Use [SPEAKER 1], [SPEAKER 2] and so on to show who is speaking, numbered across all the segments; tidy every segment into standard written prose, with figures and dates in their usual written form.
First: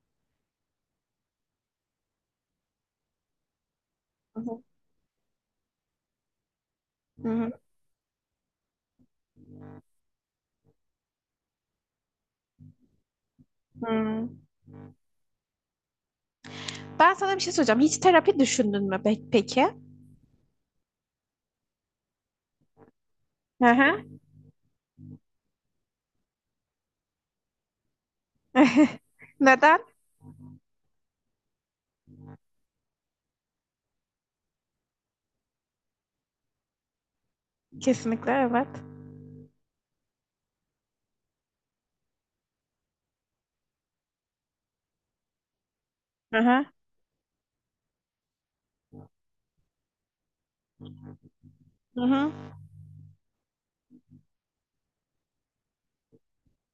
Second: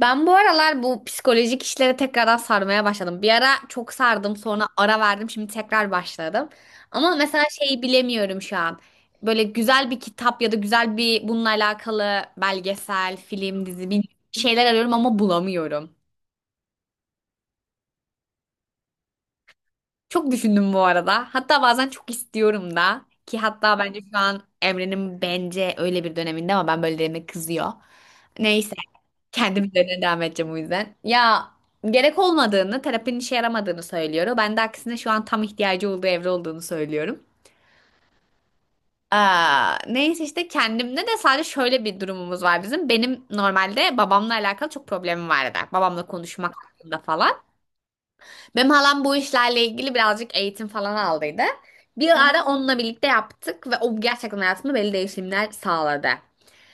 [SPEAKER 1] Ben bu aralar bu psikolojik işlere tekrardan sarmaya başladım. Bir ara çok sardım,
[SPEAKER 2] Hı hı,
[SPEAKER 1] sonra ara verdim, şimdi tekrar başladım. Ama
[SPEAKER 2] hı
[SPEAKER 1] mesela
[SPEAKER 2] hı,
[SPEAKER 1] şeyi bilemiyorum şu an. Böyle güzel bir kitap ya da güzel bir bununla alakalı belgesel, film, dizi bir
[SPEAKER 2] hı.
[SPEAKER 1] şeyler arıyorum ama bulamıyorum.
[SPEAKER 2] Ben sana bir şey soracağım. Hiç terapi düşündün mü peki?
[SPEAKER 1] Çok düşündüm bu arada. Hatta bazen çok istiyorum da ki
[SPEAKER 2] Hı
[SPEAKER 1] hatta bence
[SPEAKER 2] hı.
[SPEAKER 1] şu an Emre'nin bence öyle bir döneminde ama ben böyle dediğime kızıyor. Neyse. Kendi
[SPEAKER 2] Neden?
[SPEAKER 1] üzerine devam edeceğim o yüzden. Ya gerek olmadığını, terapinin işe yaramadığını söylüyor. Ben de aksine şu an tam ihtiyacı olduğu evre olduğunu söylüyorum.
[SPEAKER 2] Kesinlikle evet.
[SPEAKER 1] Aa, neyse işte kendimde de sadece şöyle bir durumumuz var bizim. Benim normalde babamla alakalı çok problemim vardı. Babamla
[SPEAKER 2] Hı
[SPEAKER 1] konuşmak
[SPEAKER 2] hı.
[SPEAKER 1] hakkında falan. Benim halam bu işlerle ilgili birazcık eğitim falan aldıydı.
[SPEAKER 2] Hı
[SPEAKER 1] Bir
[SPEAKER 2] hı.
[SPEAKER 1] ara onunla birlikte yaptık ve o gerçekten hayatımda belli değişimler sağladı.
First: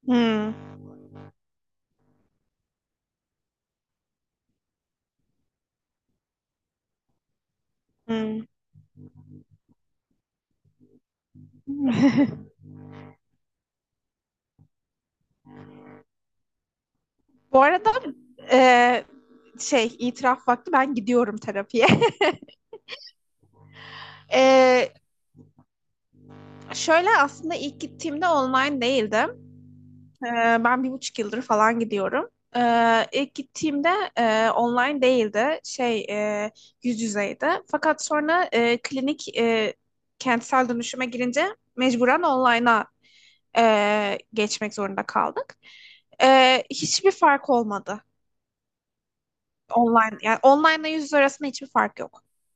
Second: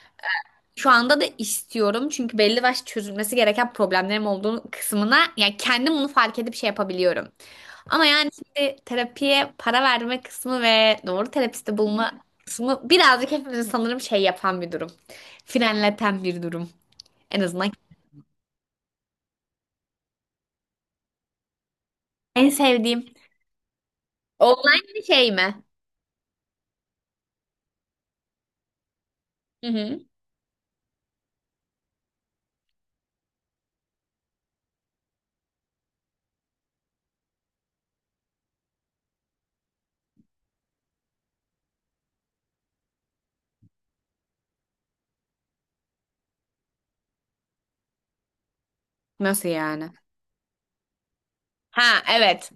[SPEAKER 2] Hı,
[SPEAKER 1] Şu anda da istiyorum çünkü belli başlı çözülmesi gereken problemlerim olduğunu kısmına yani kendim bunu fark edip şey yapabiliyorum. Ama yani
[SPEAKER 2] hı.
[SPEAKER 1] şimdi terapiye para verme kısmı ve doğru terapisti bulma kısmı birazcık hepimizi sanırım şey yapan bir durum. Frenleten bir durum. En
[SPEAKER 2] Bu
[SPEAKER 1] azından
[SPEAKER 2] arada, e, şey itiraf vakti ben gidiyorum terapiye.
[SPEAKER 1] en sevdiğim. Online
[SPEAKER 2] E,
[SPEAKER 1] bir şey mi?
[SPEAKER 2] şöyle aslında ilk gittiğimde online değildim.
[SPEAKER 1] Hı hı.
[SPEAKER 2] Ben 1,5 yıldır falan gidiyorum. İlk gittiğimde online değildi, şey, e, yüz yüzeydi. Fakat sonra klinik, kentsel dönüşüme girince mecburen online'a geçmek zorunda kaldık. Hiçbir fark olmadı
[SPEAKER 1] Nasıl yani?
[SPEAKER 2] online, yani online ile yüz yüze arasında hiçbir fark
[SPEAKER 1] Ha,
[SPEAKER 2] yok.
[SPEAKER 1] evet.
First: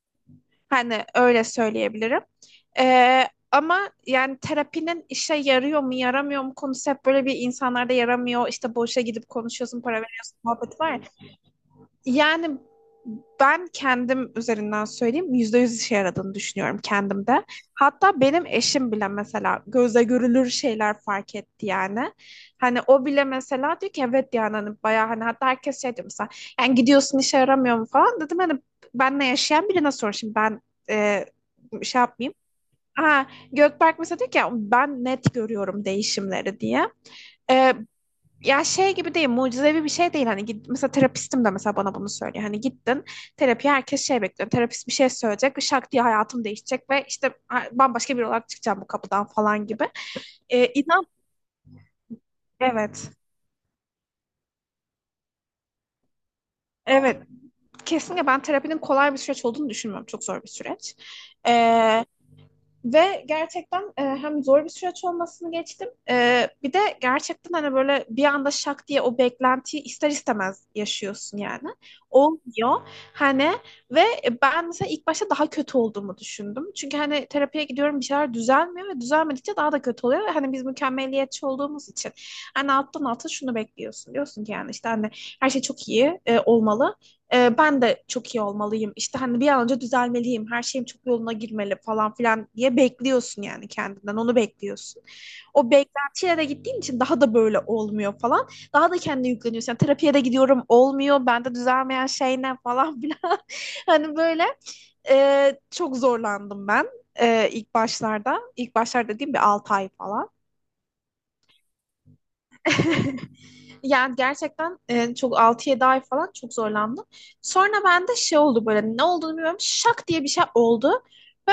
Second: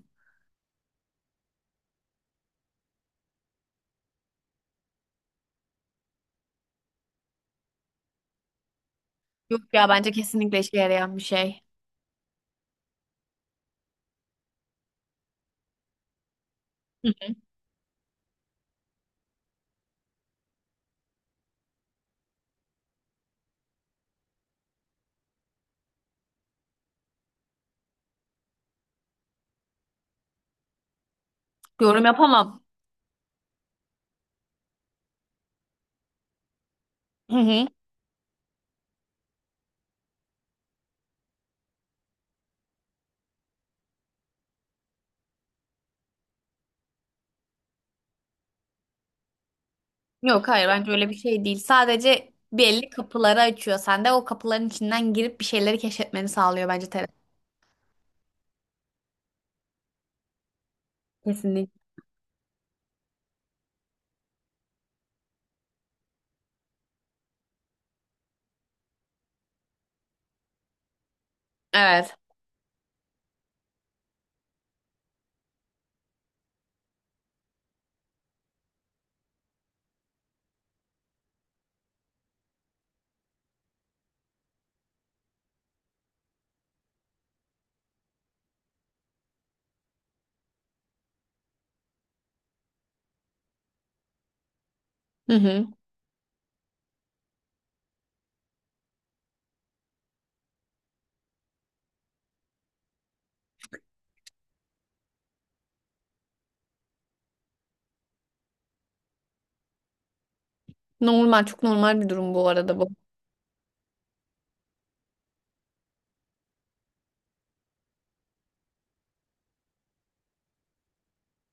[SPEAKER 2] Hani öyle söyleyebilirim. Ee, ama yani terapinin işe yarıyor mu yaramıyor mu konusu hep böyle bir insanlarda yaramıyor. İşte boşa gidip
[SPEAKER 1] Yok
[SPEAKER 2] konuşuyorsun,
[SPEAKER 1] ya
[SPEAKER 2] para
[SPEAKER 1] bence
[SPEAKER 2] veriyorsun,
[SPEAKER 1] kesinlikle işe
[SPEAKER 2] muhabbet var ya.
[SPEAKER 1] yarayan bir şey.
[SPEAKER 2] Yani ben kendim üzerinden söyleyeyim, %100 işe yaradığını düşünüyorum
[SPEAKER 1] Hı hı.
[SPEAKER 2] kendimde. Hatta benim eşim bile mesela gözle görülür şeyler fark etti yani. Hani o bile mesela diyor ki evet yani hani bayağı hani, hatta herkes şey diyor mesela, yani gidiyorsun işe yaramıyor mu falan dedim hani, benle yaşayan birine sor şimdi ben e, şey
[SPEAKER 1] Yorum
[SPEAKER 2] yapmayayım.
[SPEAKER 1] yapamam.
[SPEAKER 2] Ha, Gökberk mesela diyor ki "Ya ben net görüyorum değişimleri" diye.
[SPEAKER 1] Hı hı.
[SPEAKER 2] E, ya şey gibi değil, mucizevi bir şey değil. Hani git, mesela terapistim de mesela bana bunu söylüyor. Hani gittin terapiye, herkes şey bekliyor. Terapist bir şey söyleyecek ve şak diye hayatım değişecek ve işte bambaşka biri olarak çıkacağım bu kapıdan falan gibi.
[SPEAKER 1] Yok, hayır, bence
[SPEAKER 2] İnan,
[SPEAKER 1] öyle bir şey değil. Sadece belli
[SPEAKER 2] evet.
[SPEAKER 1] kapıları açıyor. Sen de o kapıların içinden girip bir şeyleri keşfetmeni sağlıyor bence terapi.
[SPEAKER 2] Evet, kesinlikle ben terapinin kolay bir süreç olduğunu düşünmüyorum. Çok zor bir süreç.
[SPEAKER 1] Kesinlikle.
[SPEAKER 2] Ee, Ve gerçekten hem zor bir süreç olmasını geçtim. Bir de gerçekten hani böyle bir anda şak diye o beklentiyi ister istemez yaşıyorsun yani.
[SPEAKER 1] Evet.
[SPEAKER 2] Olmuyor, hani, ve ben mesela ilk başta daha kötü olduğumu düşündüm. Çünkü hani terapiye gidiyorum, bir şeyler düzelmiyor ve düzelmedikçe daha da kötü oluyor. Ve hani biz mükemmeliyetçi olduğumuz için hani alttan alta şunu bekliyorsun. Diyorsun ki yani işte hani her şey çok iyi olmalı, ben de çok iyi olmalıyım. İşte hani bir an önce düzelmeliyim. Her şeyim çok yoluna girmeli falan filan diye bekliyorsun yani kendinden. Onu bekliyorsun.
[SPEAKER 1] Hı hı.
[SPEAKER 2] O beklentiye de gittiğin için daha da böyle olmuyor falan. Daha da kendine yükleniyorsun. Yani terapiye de gidiyorum, olmuyor. Bende düzelmeyen şey ne falan filan. Hani böyle çok zorlandım ben. E, ilk başlarda. İlk başlarda dediğim bir 6 ay falan.
[SPEAKER 1] Normal, çok normal bir durum bu arada bu.
[SPEAKER 2] Yani gerçekten, çok 6-7 ay falan çok zorlandım. Sonra bende şey oldu, böyle ne olduğunu bilmiyorum, şak diye bir şey oldu. Ve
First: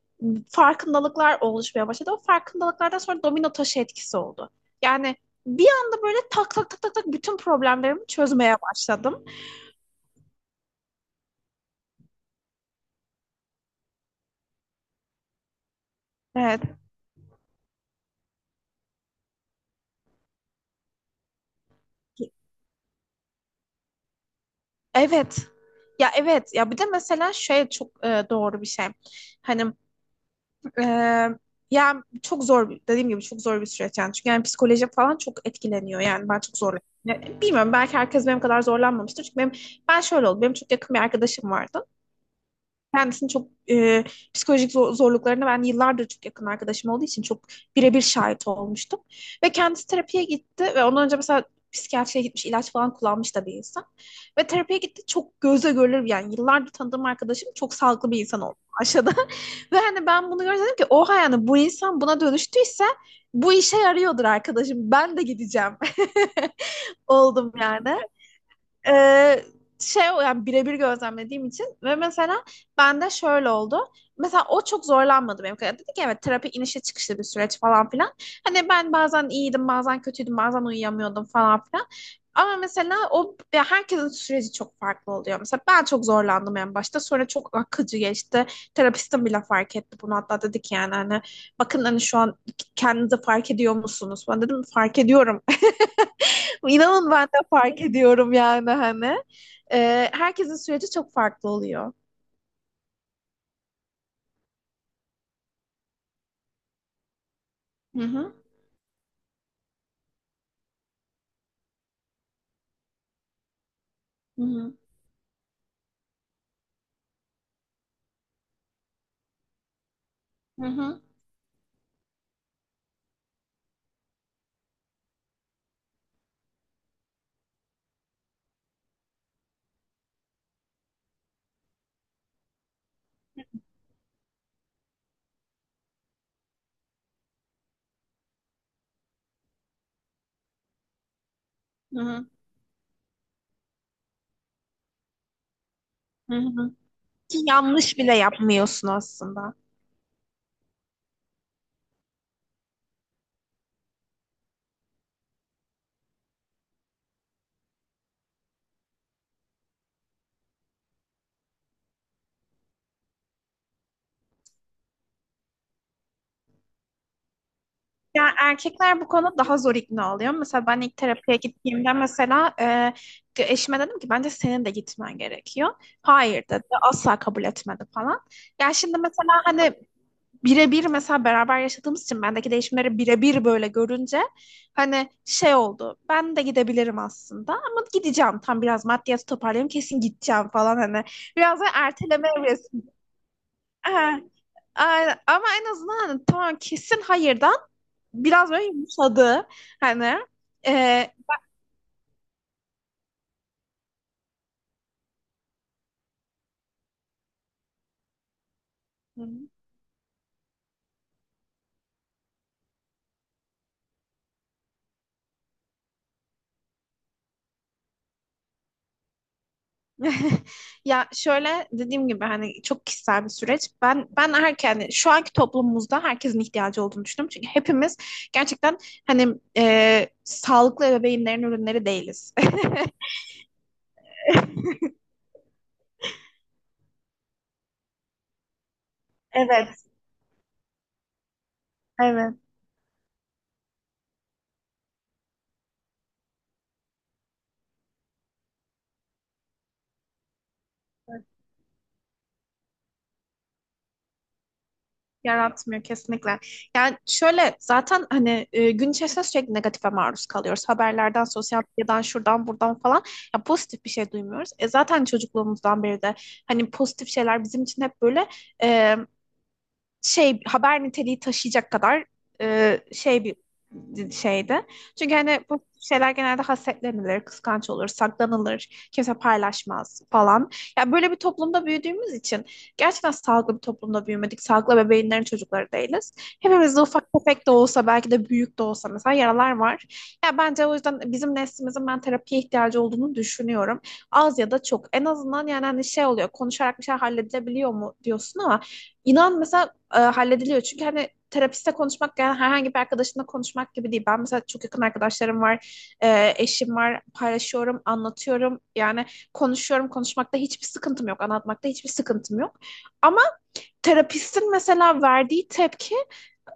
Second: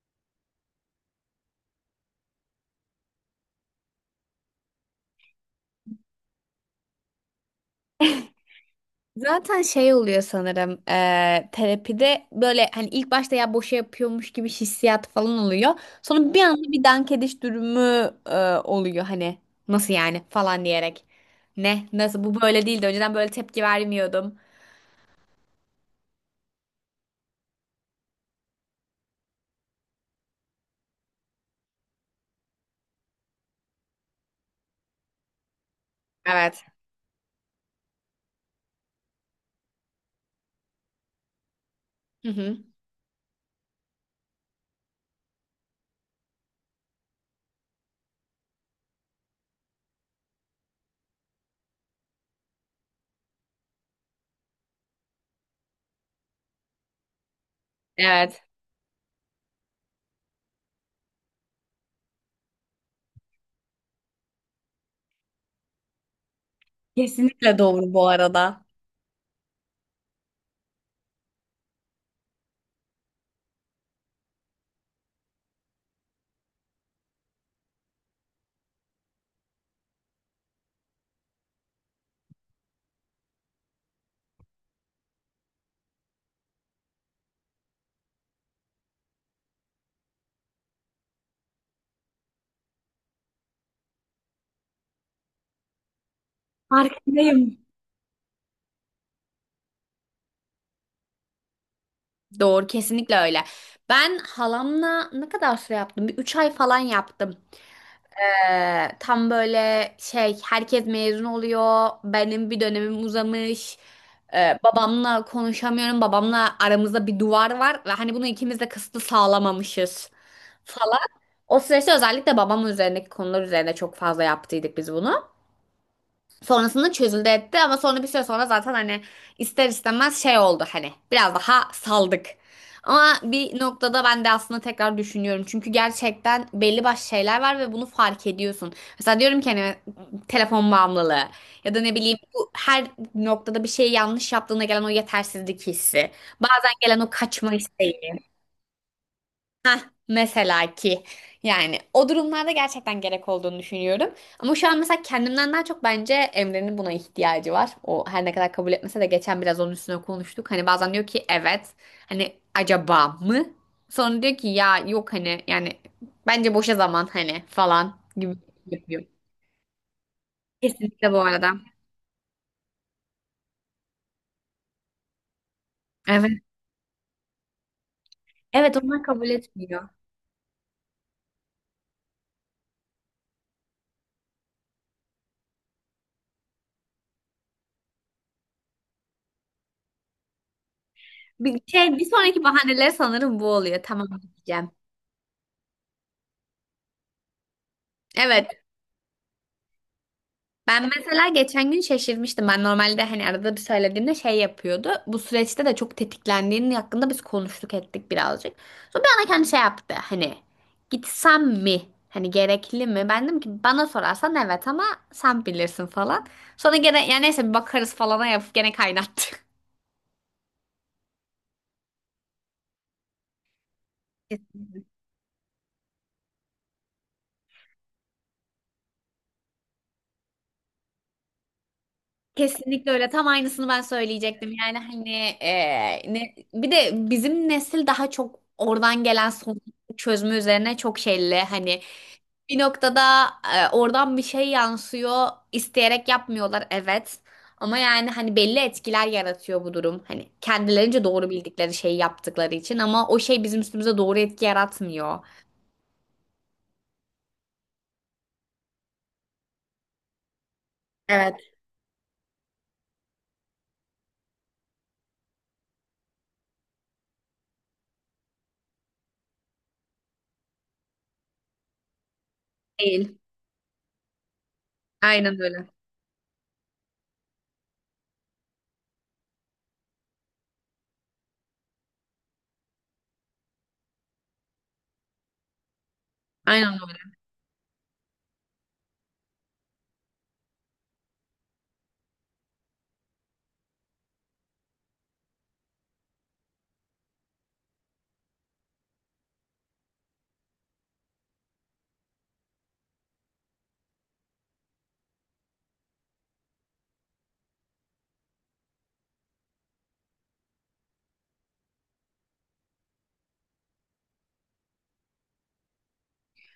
[SPEAKER 2] ben, farkındalıklar oluşmaya başladı. O farkındalıklardan sonra domino taşı etkisi oldu. Yani bir anda böyle tak tak tak tak tak bütün problemlerimi çözmeye başladım.
[SPEAKER 1] Zaten şey oluyor sanırım terapide böyle hani ilk başta ya boşa yapıyormuş gibi hissiyat falan oluyor. Sonra bir
[SPEAKER 2] Evet.
[SPEAKER 1] anda bir dank ediş durumu oluyor hani nasıl yani falan diyerek. Ne? Nasıl? Bu böyle değildi. Önceden böyle tepki vermiyordum.
[SPEAKER 2] Evet. Ya evet. Ya bir de mesela şey çok doğru bir şey. Hani, Ee, yani çok dediğim gibi çok zor bir süreç yani, çünkü yani psikoloji falan çok etkileniyor yani, ben çok
[SPEAKER 1] Evet.
[SPEAKER 2] zorlanıyorum. Ya, bilmiyorum, belki herkes benim kadar zorlanmamıştır çünkü benim, ben şöyle oldu, benim çok yakın bir arkadaşım vardı,
[SPEAKER 1] Hı hı.
[SPEAKER 2] kendisini çok, psikolojik zorluklarına, ben yıllardır çok yakın arkadaşım olduğu için çok birebir şahit olmuştum. Ve kendisi terapiye gitti ve ondan önce mesela psikiyatriye gitmiş, ilaç falan kullanmış da bir insan. Ve terapiye gitti, çok göze görülür, yani yıllardır tanıdığım arkadaşım çok sağlıklı bir insan
[SPEAKER 1] Evet.
[SPEAKER 2] oldu aşağıda. Ve hani ben bunu gördüm, dedim ki oha, yani bu insan buna dönüştüyse bu işe yarıyordur arkadaşım, ben de gideceğim oldum
[SPEAKER 1] Kesinlikle doğru
[SPEAKER 2] yani.
[SPEAKER 1] bu arada.
[SPEAKER 2] Ee, Şey, yani birebir gözlemlediğim için ve mesela bende şöyle oldu. Mesela o çok zorlanmadı benim kadar. Dedi ki evet, terapi inişe çıkışlı bir süreç falan filan. Hani ben bazen iyiydim, bazen kötüydüm, bazen uyuyamıyordum falan filan. Ama mesela o, ya herkesin süreci çok farklı oluyor. Mesela ben çok zorlandım en başta. Sonra çok akıcı geçti. Terapistim bile fark etti bunu. Hatta dedi ki yani hani bakın, hani şu an kendinizi fark ediyor musunuz? Ben dedim fark ediyorum. İnanın, ben de
[SPEAKER 1] Farkındayım.
[SPEAKER 2] fark ediyorum yani hani. Herkesin süreci çok farklı oluyor.
[SPEAKER 1] Doğru, kesinlikle öyle. Ben halamla ne kadar süre yaptım? Bir 3 ay falan yaptım.
[SPEAKER 2] Hı hı,
[SPEAKER 1] Tam böyle şey herkes mezun oluyor. Benim bir dönemim uzamış.
[SPEAKER 2] hı hı,
[SPEAKER 1] Babamla konuşamıyorum. Babamla aramızda bir duvar var ve hani bunu ikimiz de kısıtlı sağlamamışız
[SPEAKER 2] hı
[SPEAKER 1] falan.
[SPEAKER 2] hı,
[SPEAKER 1] O süreçte özellikle babam üzerindeki konular üzerine çok fazla yaptıydık biz bunu. Sonrasında çözüldü etti ama sonra bir süre sonra zaten hani ister istemez şey oldu hani biraz daha saldık. Ama bir noktada ben de aslında tekrar düşünüyorum. Çünkü gerçekten belli başlı şeyler var ve bunu fark ediyorsun. Mesela diyorum ki hani telefon bağımlılığı ya da ne
[SPEAKER 2] hı
[SPEAKER 1] bileyim
[SPEAKER 2] hı,
[SPEAKER 1] bu her noktada bir şeyi yanlış yaptığında gelen o yetersizlik hissi.
[SPEAKER 2] hı hı.
[SPEAKER 1] Bazen gelen o
[SPEAKER 2] Ki
[SPEAKER 1] kaçma
[SPEAKER 2] yanlış bile
[SPEAKER 1] isteği.
[SPEAKER 2] yapmıyorsun aslında.
[SPEAKER 1] Mesela ki yani o durumlarda gerçekten gerek olduğunu düşünüyorum. Ama şu an mesela kendimden daha çok bence Emre'nin buna ihtiyacı var. O her ne kadar kabul etmese de geçen biraz onun üstüne konuştuk. Hani bazen diyor ki evet, hani acaba mı? Sonra diyor ki ya yok hani yani bence boşa zaman hani falan
[SPEAKER 2] Yani
[SPEAKER 1] gibi
[SPEAKER 2] erkekler
[SPEAKER 1] yapıyor.
[SPEAKER 2] bu konuda daha zor ikna oluyor. Mesela ben ilk
[SPEAKER 1] Kesinlikle bu
[SPEAKER 2] terapiye
[SPEAKER 1] arada.
[SPEAKER 2] gittiğimde mesela eşime dedim ki bence senin de gitmen gerekiyor.
[SPEAKER 1] Evet.
[SPEAKER 2] Hayır dedi. Asla kabul etmedi falan. Ya
[SPEAKER 1] Evet,
[SPEAKER 2] şimdi
[SPEAKER 1] onlar kabul
[SPEAKER 2] mesela hani,
[SPEAKER 1] etmiyor.
[SPEAKER 2] birebir mesela beraber yaşadığımız için bendeki değişimleri birebir böyle görünce hani şey oldu. Ben de gidebilirim aslında, ama gideceğim. Tam biraz maddiyatı toparlayayım, kesin gideceğim falan hani.
[SPEAKER 1] Bir
[SPEAKER 2] Biraz da
[SPEAKER 1] şey bir
[SPEAKER 2] erteleme
[SPEAKER 1] sonraki
[SPEAKER 2] evresi.
[SPEAKER 1] bahaneler sanırım bu oluyor. Tamam
[SPEAKER 2] Ha,
[SPEAKER 1] diyeceğim.
[SPEAKER 2] aynen. Ama en azından hani, tamam, kesin hayırdan
[SPEAKER 1] Evet.
[SPEAKER 2] biraz böyle yumuşadı. Hani.
[SPEAKER 1] Ben
[SPEAKER 2] e,
[SPEAKER 1] mesela geçen gün şaşırmıştım. Ben normalde hani arada bir söylediğimde şey yapıyordu. Bu süreçte de çok tetiklendiğinin hakkında biz konuştuk ettik birazcık. Sonra bir ana kendi şey yaptı. Hani gitsem mi? Hani gerekli mi? Ben dedim ki bana sorarsan evet ama sen bilirsin falan. Sonra gene yani neyse bir bakarız falana yapıp gene kaynattı.
[SPEAKER 2] Ya şöyle dediğim gibi hani çok kişisel bir süreç. Ben erken, yani şu anki toplumumuzda herkesin ihtiyacı olduğunu düşünüyorum. Çünkü hepimiz gerçekten hani sağlıklı ebeveynlerin ürünleri değiliz.
[SPEAKER 1] Kesinlikle öyle. Tam aynısını ben söyleyecektim. Yani hani bir de bizim nesil daha çok oradan gelen sorun
[SPEAKER 2] Evet,
[SPEAKER 1] çözme üzerine çok şeyli hani
[SPEAKER 2] evet.
[SPEAKER 1] bir noktada oradan bir şey yansıyor. İsteyerek yapmıyorlar, evet. Ama yani hani belli etkiler yaratıyor bu durum. Hani kendilerince doğru bildikleri şeyi yaptıkları için ama o şey bizim üstümüze doğru etki yaratmıyor.
[SPEAKER 2] Yaratmıyor kesinlikle. Yani şöyle, zaten hani gün içerisinde sürekli negatife maruz kalıyoruz. Haberlerden,
[SPEAKER 1] Evet.
[SPEAKER 2] sosyal medyadan, şuradan, buradan falan. Ya pozitif bir şey duymuyoruz. Zaten çocukluğumuzdan beri de hani pozitif şeyler bizim için hep böyle, e, şey, haber niteliği taşıyacak kadar
[SPEAKER 1] Değil.
[SPEAKER 2] şey bir şeydi. Çünkü
[SPEAKER 1] Aynen
[SPEAKER 2] hani bu
[SPEAKER 1] öyle.
[SPEAKER 2] şeyler genelde hasetlenilir, kıskanç olur, saklanılır, kimse paylaşmaz falan. Ya böyle bir toplumda büyüdüğümüz için gerçekten sağlıklı bir toplumda büyümedik. Sağlıklı bebeğinlerin çocukları değiliz.
[SPEAKER 1] Aynen
[SPEAKER 2] Hepimizde
[SPEAKER 1] öyle.
[SPEAKER 2] ufak tefek de olsa, belki de büyük de olsa mesela yaralar var. Ya bence o yüzden bizim neslimizin, ben terapiye ihtiyacı olduğunu düşünüyorum. Az ya da çok. En azından yani hani şey oluyor, konuşarak bir şey halledilebiliyor mu diyorsun, ama inan mesela hallediliyor. Çünkü hani terapiste konuşmak yani herhangi bir arkadaşınla konuşmak gibi değil. Ben mesela çok yakın arkadaşlarım var, eşim var, paylaşıyorum, anlatıyorum. Yani konuşuyorum, konuşmakta hiçbir sıkıntım yok, anlatmakta hiçbir sıkıntım yok. Ama terapistin mesela verdiği tepki,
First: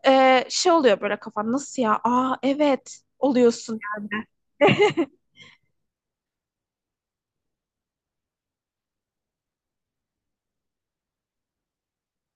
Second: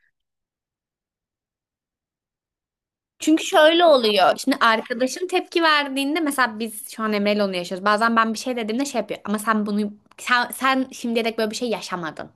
[SPEAKER 2] şey oluyor, böyle kafan nasıl ya? Aa evet
[SPEAKER 1] Çünkü
[SPEAKER 2] oluyorsun.
[SPEAKER 1] şöyle oluyor. Şimdi arkadaşım tepki verdiğinde mesela biz şu an Emre'yle onu yaşıyoruz. Bazen ben bir şey dediğimde şey yapıyor. Ama sen bunu sen şimdiye dek böyle bir şey yaşamadın.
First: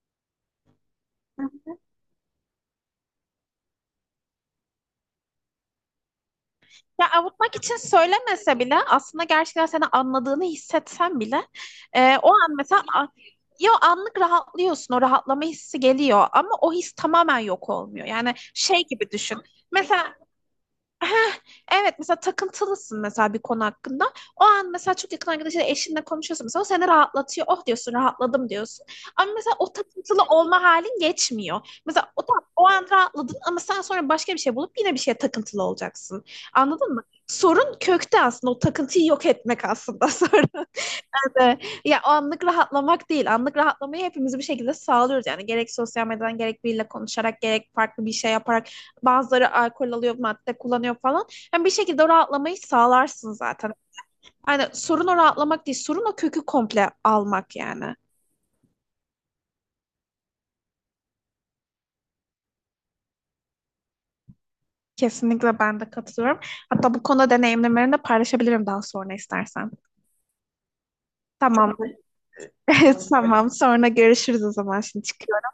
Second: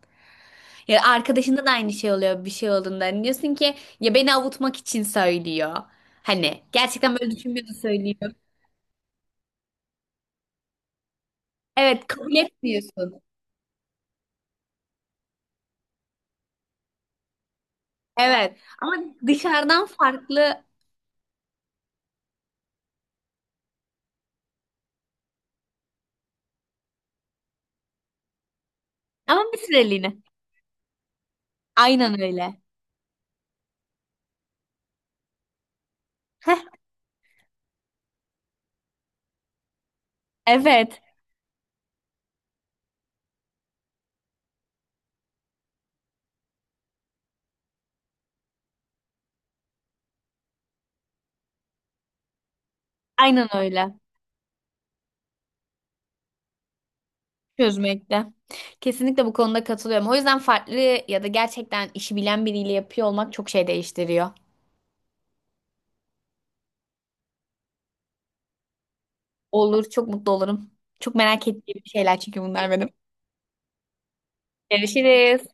[SPEAKER 1] Ya arkadaşında da aynı şey oluyor bir şey olduğunda. Hani diyorsun ki ya beni avutmak için söylüyor. Hani
[SPEAKER 2] Ya
[SPEAKER 1] gerçekten böyle
[SPEAKER 2] avutmak
[SPEAKER 1] düşünmüyordu
[SPEAKER 2] için
[SPEAKER 1] söylüyor.
[SPEAKER 2] söylemese bile, aslında gerçekten seni anladığını hissetsen bile,
[SPEAKER 1] Evet,
[SPEAKER 2] o
[SPEAKER 1] kabul
[SPEAKER 2] an mesela,
[SPEAKER 1] etmiyorsun.
[SPEAKER 2] ya anlık rahatlıyorsun, o rahatlama hissi geliyor ama o his tamamen yok olmuyor. Yani
[SPEAKER 1] Evet
[SPEAKER 2] şey
[SPEAKER 1] ama
[SPEAKER 2] gibi düşün.
[SPEAKER 1] dışarıdan
[SPEAKER 2] Mesela,
[SPEAKER 1] farklı
[SPEAKER 2] Heh, evet, mesela takıntılısın mesela bir konu hakkında. O an mesela çok yakın arkadaşıyla, eşinle konuşuyorsun, mesela o seni rahatlatıyor. Oh diyorsun, rahatladım diyorsun. Ama
[SPEAKER 1] ama
[SPEAKER 2] mesela
[SPEAKER 1] bir
[SPEAKER 2] o
[SPEAKER 1] süreliğine.
[SPEAKER 2] takıntılı olma halin geçmiyor. Mesela
[SPEAKER 1] Aynen
[SPEAKER 2] o,
[SPEAKER 1] öyle.
[SPEAKER 2] o an rahatladın ama sen sonra başka bir şey bulup yine bir şeye takıntılı olacaksın.
[SPEAKER 1] Heh,
[SPEAKER 2] Anladın mı? Sorun kökte, aslında o takıntıyı yok etmek aslında sorun.
[SPEAKER 1] evet,
[SPEAKER 2] Kesinlikle. Ya o anlık rahatlamak değil. Anlık rahatlamayı hepimiz bir şekilde sağlıyoruz. Yani gerek sosyal medyadan, gerek biriyle konuşarak, gerek farklı bir şey yaparak, bazıları alkol alıyor, madde kullanıyor falan. Yani bir şekilde o rahatlamayı sağlarsın
[SPEAKER 1] aynen
[SPEAKER 2] zaten.
[SPEAKER 1] öyle.
[SPEAKER 2] Yani sorun o rahatlamak değil, sorun o kökü komple almak yani.
[SPEAKER 1] Çözmekte. Kesinlikle bu konuda katılıyorum. O yüzden farklı ya da gerçekten işi bilen biriyle yapıyor olmak çok şey değiştiriyor.
[SPEAKER 2] Kesinlikle ben de katılıyorum. Hatta bu konuda deneyimlerimi de paylaşabilirim daha sonra istersen.
[SPEAKER 1] Olur, çok mutlu olurum. Çok merak
[SPEAKER 2] Tamam.
[SPEAKER 1] ettiğim şeyler çünkü bunlar benim.
[SPEAKER 2] Tamam. Tamam, sonra görüşürüz o zaman. Şimdi
[SPEAKER 1] Görüşürüz.
[SPEAKER 2] çıkıyorum.